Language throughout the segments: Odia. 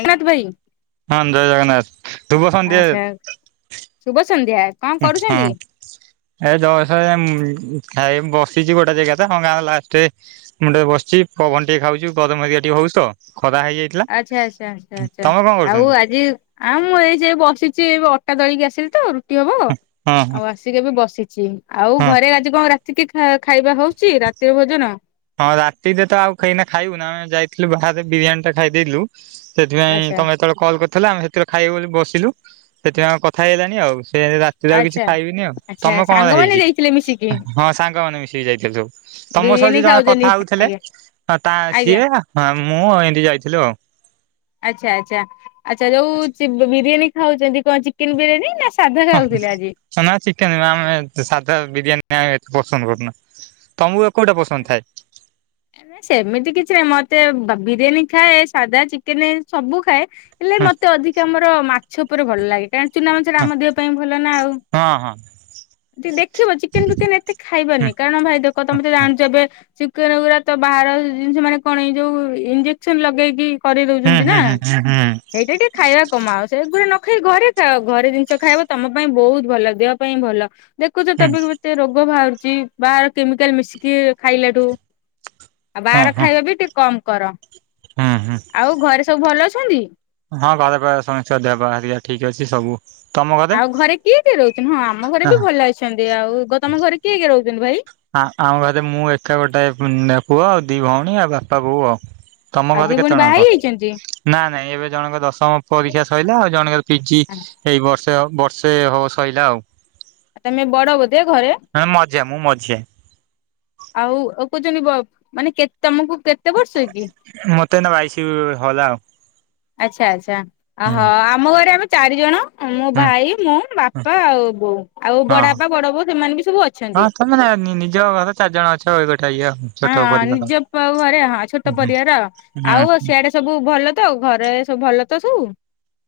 ଏକନାଥ ଭାଇ ହଁ ଜୟ ଜଗନ୍ନାଥ ଶୁଭ ସନ୍ଧ୍ୟା ଆଛା ଶୁଭ ସନ୍ଧ୍ୟା। କଣ ଆଚ୍ଛା। କରୁଛନ୍ତି? ଏ [unintelligible] ଖା ବସିଚି ଗୋଟେ ଜାଗା ତ ହଁ ଗାଁ ଲାଷ୍ଟ ମୁଁ ଟିକେ ବସିଛି ପବନ ଟିକେ ଖାଉଚି ଗରମ ଇଆଡ଼େ ଟିକେ ହଉଚି ତ ଖରା ହେଇଯାଇ ଆଚ୍ଛା ଆଚ୍ଛା ଆଚ୍ଛା ଆଚ୍ଛା ଆଉ ଆଜି ଆଉ ମୁଁ ଏଇ ସେଇ ବସିଛି ଅଟା ଦଳିକି ଆସିଲି ତ ରୁଟି ହବ ହଁ ହଁ ଆଉ ଆସି ଟିକେ ଏବେ ବସିଛି ଆଉ ହଁ ଘରେ ଆଜି କଣ ରାତିକି ଖାଇବା ହୋଉଚି ରାତିର ଭୋଜନ? ହଁ ରାତିରେ ତ ଆଉ ଖେଇନା ଖାଇବୁ ନା ଆମେ ଯାଇଥିଲୁ ବାହାରେ ବିରିୟାନୀ ଟା ଖାଇଦେଇଥିଲୁ। ସେଥିପାଇଁ ଆଚ୍ଛା ତମେ ଯେତେବେଳେ କଲ୍ କରିଥିଲ ଆମେ ସେତେବେଳେ ଖାଇବୁ ବୋଲି ବସିଲୁ ସେଥିପାଇଁ ଆଉ କଥା ହେଇହେଲାନି ଆଉ। ସେ ରାତିରେ ଆଉ କିଛି ଆଚ୍ଛା ଖାଇବିନି ଆଉ। ଆଚ୍ଛା ତମର କଣ ସାଙ୍ଗମାନେ ହେଇଚି? ଯାଇଥିଲେ ମିଶିକି ହଁ ସାଙ୍ଗମାନେ ମିଶିକି ଯାଇଥିଲୁ ସବୁ। ତମ ସହ ବିରିୟାନୀ ଯିଏ ଜଣ ଖାଉଛନ୍ତି କଥା ହଉଥିଲେ ଆଜ୍ଞା ହଁ ତା ଆଜ୍ଞା ସିଏ ହ ମୁଁ ଏମନ୍ତି ଯାଇଥିଲୁ ଆଉ। ଆଚ୍ଛା ଆଚ୍ଛା ଆଚ୍ଛା ଯୋଉ ଚି ବିରିୟାନୀ ଖାଉଚନ୍ତି କଣ ଚିକେନ ବିରିୟାନୀ ନା ସାଧା ଖାଉଥିଲେ ଆଜି? ନା ଚିକେନ ଆମେ ସାଧା ବିରିୟାନୀ ଆମେ ଏତେ ପସନ୍ଦ କରୁନା। ତମକୁ କୋଉଟା ପସନ୍ଦ ଥାଏ? ନା ସେମିତି କିଛି ନାହିଁ ମତେ ବା ବିରିୟାନୀ ଖାଏ ସାଧା ଚିକେନ ସବୁ ଖାଏ। ହେଲେ ହଁ ମତେ ଅଧିକ ଆମର ମାଛ ଉପରେ ଭଲ ଲାଗେ। କାନ ଚୁନାମାଛଟା ଆମ ଦେହ ପାଇଁ ଭଲ ନା ଆଉ। ହଁ ହଁ ଟିକେ ଦେଖିବ ଚିକେନ ଫିକେନ ଏତେ ହୁଁ ଖାଇବନି କାରଣ ଭାଇ ଦେଖ ତମେ ତ ଜାଣିଚ ଚିକେନ ଗୁରା ତ ବାହାର ଜିନିଷ ମାନେ କଣ ଏଇ ଯୋଉ ଇଞ୍ଜେକ୍ସନ ଲଗେଇକି କରେଇଦଉଚ ନ୍ତି ହୁଁ ନା ହୁଁ ହୁଁ ହୁଁ ସେଇଟା ଟିକେ ଖାଇବା କମାଓ ସେଗୁଡ଼ା ନଖାଇ ଘରେ ଖାଅ ଘରେ ଜିନିଷ ଖାଇବ ତମ ପାଇଁ ବହୁତ ଭଲ ଦେହ ପାଇଁ ଭଲ। ଦେଖୁଛ ତ ହୁଁ ଏବେ କେତେ ରୋଗ ବାହାରୁଚି ବାହାର କେମିକାଲ ମିଶିକି ଖାଇଲାଠୁ। ଆଉ ହଁ ବାହାର ହଁ ଖାଇବା ବି ଟିକେ କମ କର। ହୁଁ ହୁଁ। ଆଉ ଘରେ ସବୁ ଭଲ ଅଛନ୍ତି? ହଁ ଘରେ ପା ସମସ୍ତଙ୍କ ଦେହ ଠିକ ଅଛି ସବୁ। ତମ ଘରେ? କିଏ କିଏ ରହୁଚନ୍ତି? ହଁ ଆମ ଘରେ ବି ଭଲ ଅଛନ୍ତି। ଆଉ ଗ ତମ ଘରେ କିଏ କିଏ ରହୁଚନ୍ତି ଭାଇ? ହଁ ଆମ ଘରେ ମୁଁ ଏକା ଗୋଟେ ପୁଅ ଆଉ ଦି ଭଉଣୀ ଆଉ ବାପା ବୋଉ ଆଉ। ତମ ଆଉ ଘରେ ଦି ଭଉଣୀ କେତେ ଜଣ ବାହା ହେଇ କଣ? ଯାଇଛନ୍ତି? ନା ନା ଏବେ ଜଣଙ୍କର ଦଶମ ପରୀକ୍ଷା ସରିଲା। ଆଉ ଜଣଙ୍କର ପିଜି ଏଇ ବର୍ଷ ବର୍ଷେ ହବ ସଇଲା ଆଉ। ଆଉ ତମେ ବଡ଼ ବୋଧେ ଘରେ? ହଁ ମଝିଆ ମୁଁ ମଝିଆଁ। ଆଉ ଆଉ କହୁଚନ୍ତି ବ ମାନେ କେ ତମକୁ କେତେ ବର୍ଷ କି? ମତେ ଏନା ବାଇଶି ହଲା ଆଉ। ଆଚ୍ଛା ଆଚ୍ଛା ଅ ହୁଁ ହ ଆମ ଘରେ ଆମେ ଚାରିଜଣ। ମୋ ହୁଁ ଭାଇ ମୁଁ ହୁଁ ବାପା ଆଉ ବୋଉ ଆଉ ବଡ ହଁ। ବାପା ବଡ ବୋଉ ସେମାନେ ବି ସବୁ ହଁ ଅଛନ୍ତି। ତମେ ମାନେ ନିଜ ଘରେ ଚାରିଜଣ ଅଛ ଗୋଟେ ଇଏ ଆଉ। ହଁ ଛୋଟ ପରିବାର। ନିଜ ପୁଆଉ ଘରେ ହଁ ହୁଁ ଛୋଟ ହୁଁ ପରିବାର। ହୁଁ ଆଉ ସିଆଡେ ସବୁ ଭଲ ତ ଘରେ ସବୁ ଭଲ ତ ସବୁ?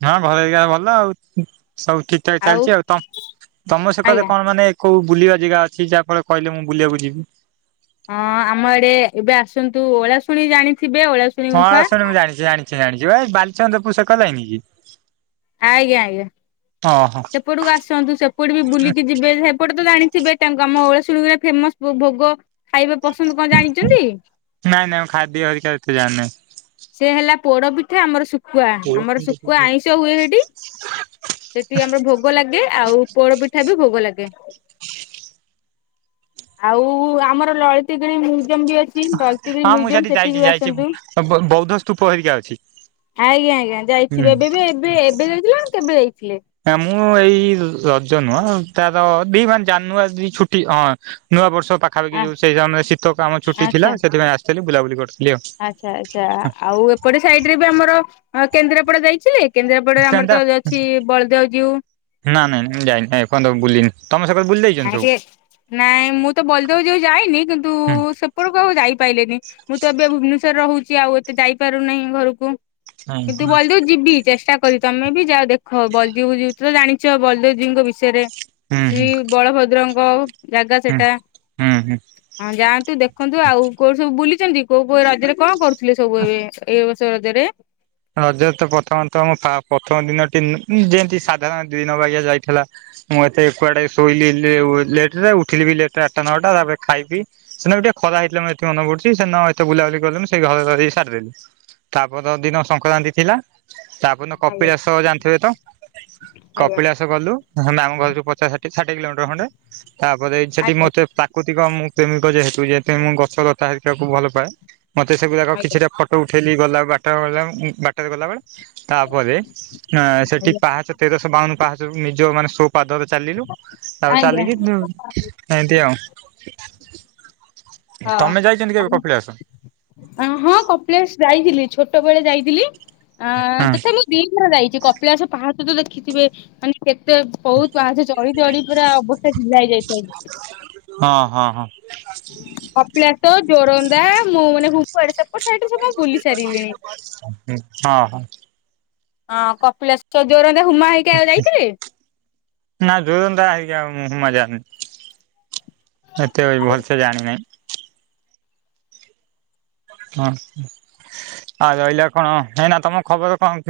ହଁ ଘରେ ଏଇଆ ଭଲ ଆଉ ସବୁ ଠିକ ଠାକ ଚାଲିଚି ଆଉ। ତମ ସେକରେ ଆଜ୍ଞା। କଣ ମାନେ କୋଉ ବୁଲିବା ଜାଗା ଅଛି ଯାହା ଫଳରେ କହିଲେ ମୁଁ ବୁଲିବାକୁ ଯିବି। ହଁ ଆମ ଆଡ଼େ ଏବେ ଆସନ୍ତୁ ଓଳାଶୁଣି ଜାଣିଥିବେ ଓଳା [unintelligible] ମୁଁ ଜାଣିଚି ଜାଣିଚି ଜାଣିଚି ପା ଏଇ ବାଲିଚନ୍ଦ୍ରପୁର ସେ କର ଲାଇନ କି? ଆଜ୍ଞା ଆଜ୍ଞା ଓହୋ ସେପଟକୁ ଆସନ୍ତୁ ସେପଟେ ବି ବୁଲିକି ଯିବେ। ସେପଟେ ତ ଜାଣିଥିବେ ତାଙ୍କୁ ଆମ ଓଳସୁଣୀରେ ଫେମସ ଭୋଗ ଖାଇବା ପସନ୍ଦ କଣ ଜାଣିଚନ୍ତି? ନାଇଁ ନାଇଁ ଖାଦ୍ୟ ହରିକା ଏତେ ଜାଣି ନାହିଁ। ସେ ହେଲା ପୋଡ଼ ପିଠା ଆମର ଶୁଖୁଆ ଆମର ଶୁଖୁଆ ଆଇଁଷ ହୁଏ ସେଠି। ସେଠି ଆମର ଭୋଗ ଲାଗେ ଆଉ ପୋଡ ପିଠା ବି ଭୋଗ ଲାଗେ। ଆଉ ଆମର ଲଳତିଗିରି ମ୍ୟୁଜିୟମ ବି ଅଛି ଲଳତିଗିରି ମ୍ୟୁଜିୟମ ସେଠିକି ବି ଆସନ୍ତୁ। ଆ ବୌ ବୌଦ୍ଧ ସ୍ତୁପ ହେରିକା ଅଛି। ଆଜ୍ଞା ଆଜ୍ଞା ହୁଁ ଯାଇଥିବେ ଏବେ ବି ଏବେ ଏବେ ଯାଇଥିଲେ ନା କେବେ ଯାଇଥିଲେ? ନା ମୁଁ ଏଇ ରଜ ନୁହଁ ତାର ଦି ମାନେ ଜାନୁଆଦି ଛୁଟି ହଁ। ନୂଆ ବର୍ଷ ପାଖାପାଖି ଯୋଉ ଆଚ୍ଛା ସେଇ ସମୟରେ ଶୀତକୁ ଆମ ଛୁଟି ଆଚ୍ଛା। ଥିଲା ସେଥିପାଇଁ ଆସିଥିଲି ବୁଲାବୁଲି କରିଥିଲି ଆଉ। ଆଚ୍ଛା ଆଚ୍ଛା ଆଉ ଏପଟ ସାଇଡରେ ବି ଆମର ଅ କେନ୍ଦ୍ରାପଡା ଯାଇଥିଲେ। କେନ୍ଦ୍ରାପଡାରେ ଆମର କେନ୍ତା ତ ଯୋଉ ଅଛି ବଳଦେବ ଜୀଉ। ନା ନାଇଁ ନାଇଁ ମୁଁ ଯାଇନି ନାହିଁ ଏ ପନ୍ତ ବୁଲିିନି। ତମେ ସେ [unintelligible] ବୁଲ୍ [unintelligible] ନାଇଁ ମୁଁ ତ ବଳଦେବ ଜୀଉ ଯାଇନି କିନ୍ତୁ ହୁଁ ସେ ପୁରୁକୁ ଆଉ ଯାଇପାଇଲିନି ମୁଁ ତ ଏବେ ଭୁବନେଶ୍ଵର ରହୁଚି ଆଉ ଏତେ ଯାଇପାରୁନାହିଁ ଘରୁକୁ। ହୁଁ କିନ୍ତୁ ବଳଦେବ ଯିବି ଚେଷ୍ଟା କରିବି ତମେ ବି ଯାଅ ଦେଖ ବଳଦିଉ ଜୀଉ ତ ଜାଣିଚ ବଳଦେବ ଜୀଉଙ୍କ ବିଷେୟେରେ ହୁଁ ହୁଁ। ଶ୍ରୀ ବଳଭଦ୍ରଙ୍କ ଜାଗା ସେଟା। ହୁଁ ହୁଁ ହଁ ଯାଆନ୍ତୁ ଦେଖନ୍ତୁ ଆଉ କୋଉଠି ସବୁ ବୁଲିଚନ୍ତି କୋଉ କୋଉ ରଜେରେ କଁ କରୁ ଥିଲେ ସବୁ ଏ ଏଇ ବର୍ଷ ରଜେରେ ରଜେରେ ତ ପ୍ରଥମ ତ ମୋ ଫା ପ୍ରଥମ ଦିନଟି ଉଁ ଉଁ ଯେନ୍ତି ସାଧାରଣ ଦିନ ବାଗିଆ ଯାଇଥେଲା। ମୁଁ ଏତେ କୁଆଡେ ଶୋଇଲି ଲେ ଉ ଲେଟରେ ଉଠିଲି ବି ଲେଟରେ ଆଟଟା ନଅଟା ତାପରେ ଖାଇ ପିଇ ସେଦିନ ବି ଟିକେ ଖରା ହେଇଥିଲା ମୋର ଯେତିକି ମନ ପଡୁଚି ସେ ଦିନ ଏତେ ବୁଲାବୁଲି କଲୁନି ସେଇ ଘରେ ରହି ରହି ସାରିଦେଲି। ତାପରଦିନ ସଙ୍କରାନ୍ତି ଥିଲା ତାପରଦିନ ଆଜ୍ଞା କପିଳାସ ଜାଣିଥେବେ ତ। ଆଜ୍ଞା କପିଳାସ ଗଲୁ [unintelligible] ଆମ ଘରଠୁ ପଚାଶ ଷାଠିଏ ଷାଠିଏ କିଲୋମିଟର ଖଣ୍ଡେ। ତାପରେ ଛେଠି ଆଜ୍ଞା ମତେ ପା କୁତିକ ମୁଁ ପ୍ରେମିକ ଯେହେତୁ ଯେହେତୁ ମୁଁ ଗଛଲତା ହେରିକାକୁ ଭଲ ପାଏ ମତେ ସେଗୁରାକ ଆଜ୍ଞା। କିଛିଟା ଫ ଟୋ ଉଠେଇଲି ଗଲା ବାଟରେ ଗଲା ଉଁ ଉଁ ଟେରେ ଗଲାବେଳେ ତାପରେ ଆଁ ସେଠି ଆଜ୍ଞା ପାହାଚ ତେରଶ ବାଉନୁ ପାହାଚରୁ ନିଜ ମାନେ ସୋ ପାଦରେ ଚାଲିଲୁ ତାପରେ ଆଜ୍ଞା। ଚାଲିକି ଉଁ ଏନ୍ତି ଆଉ। ହଁ ତମେ ଯାଇଛନ୍ତି କେବେ [unintelligible] କପିଳାସ? ଆ ହଁ କପିଳାସ ଯାଇଥିଲି ଛୋଟବଳେ ଯାଇଥିଲି। ଆଁ ହଁ ତଥାପି ମୁଁ ଦି ଥର ଯାଇଚି କପିଳାସ ପାହାଚ ତ ଦେଖିଥିବେ। ମାନେ କେତେ ବୋହୁତ ପାହାଚ ଚଢି ଚଢି ପୁରା ଅବସ୍ତା ଢିଲା ହେଇ ଯାଇଥାଏ। ହଁ ହଁ ହଁ। କପିଳାସ ଜୋରନ୍ଦା ମୁଁ ମାନେ [unintelligible] କୁଆଡେ ସେପଟ ସାଇଟରେ ସବୁ ମୁଁ ବୁଲି ସାରିଲିଣି। ହୁଁ ହଁ ହଁ। ଅଁ କପିଳାସ କେ ଜୋରନ୍ଦା ହୁମା ହେଇକା ଯାଇଥିଲେ। ନା ଜୋରନ୍ଦା ହେଇକା ମୁଁ ହୁମା ଜାଣନି। ଏତେ ବି ଭଲ ସେ ଜାଣି ନାଇଁ। ହଁ ହଁ ଆଉ ରହିଲା କଣ ହେଇନା ତମ ଖବର କଁ କେ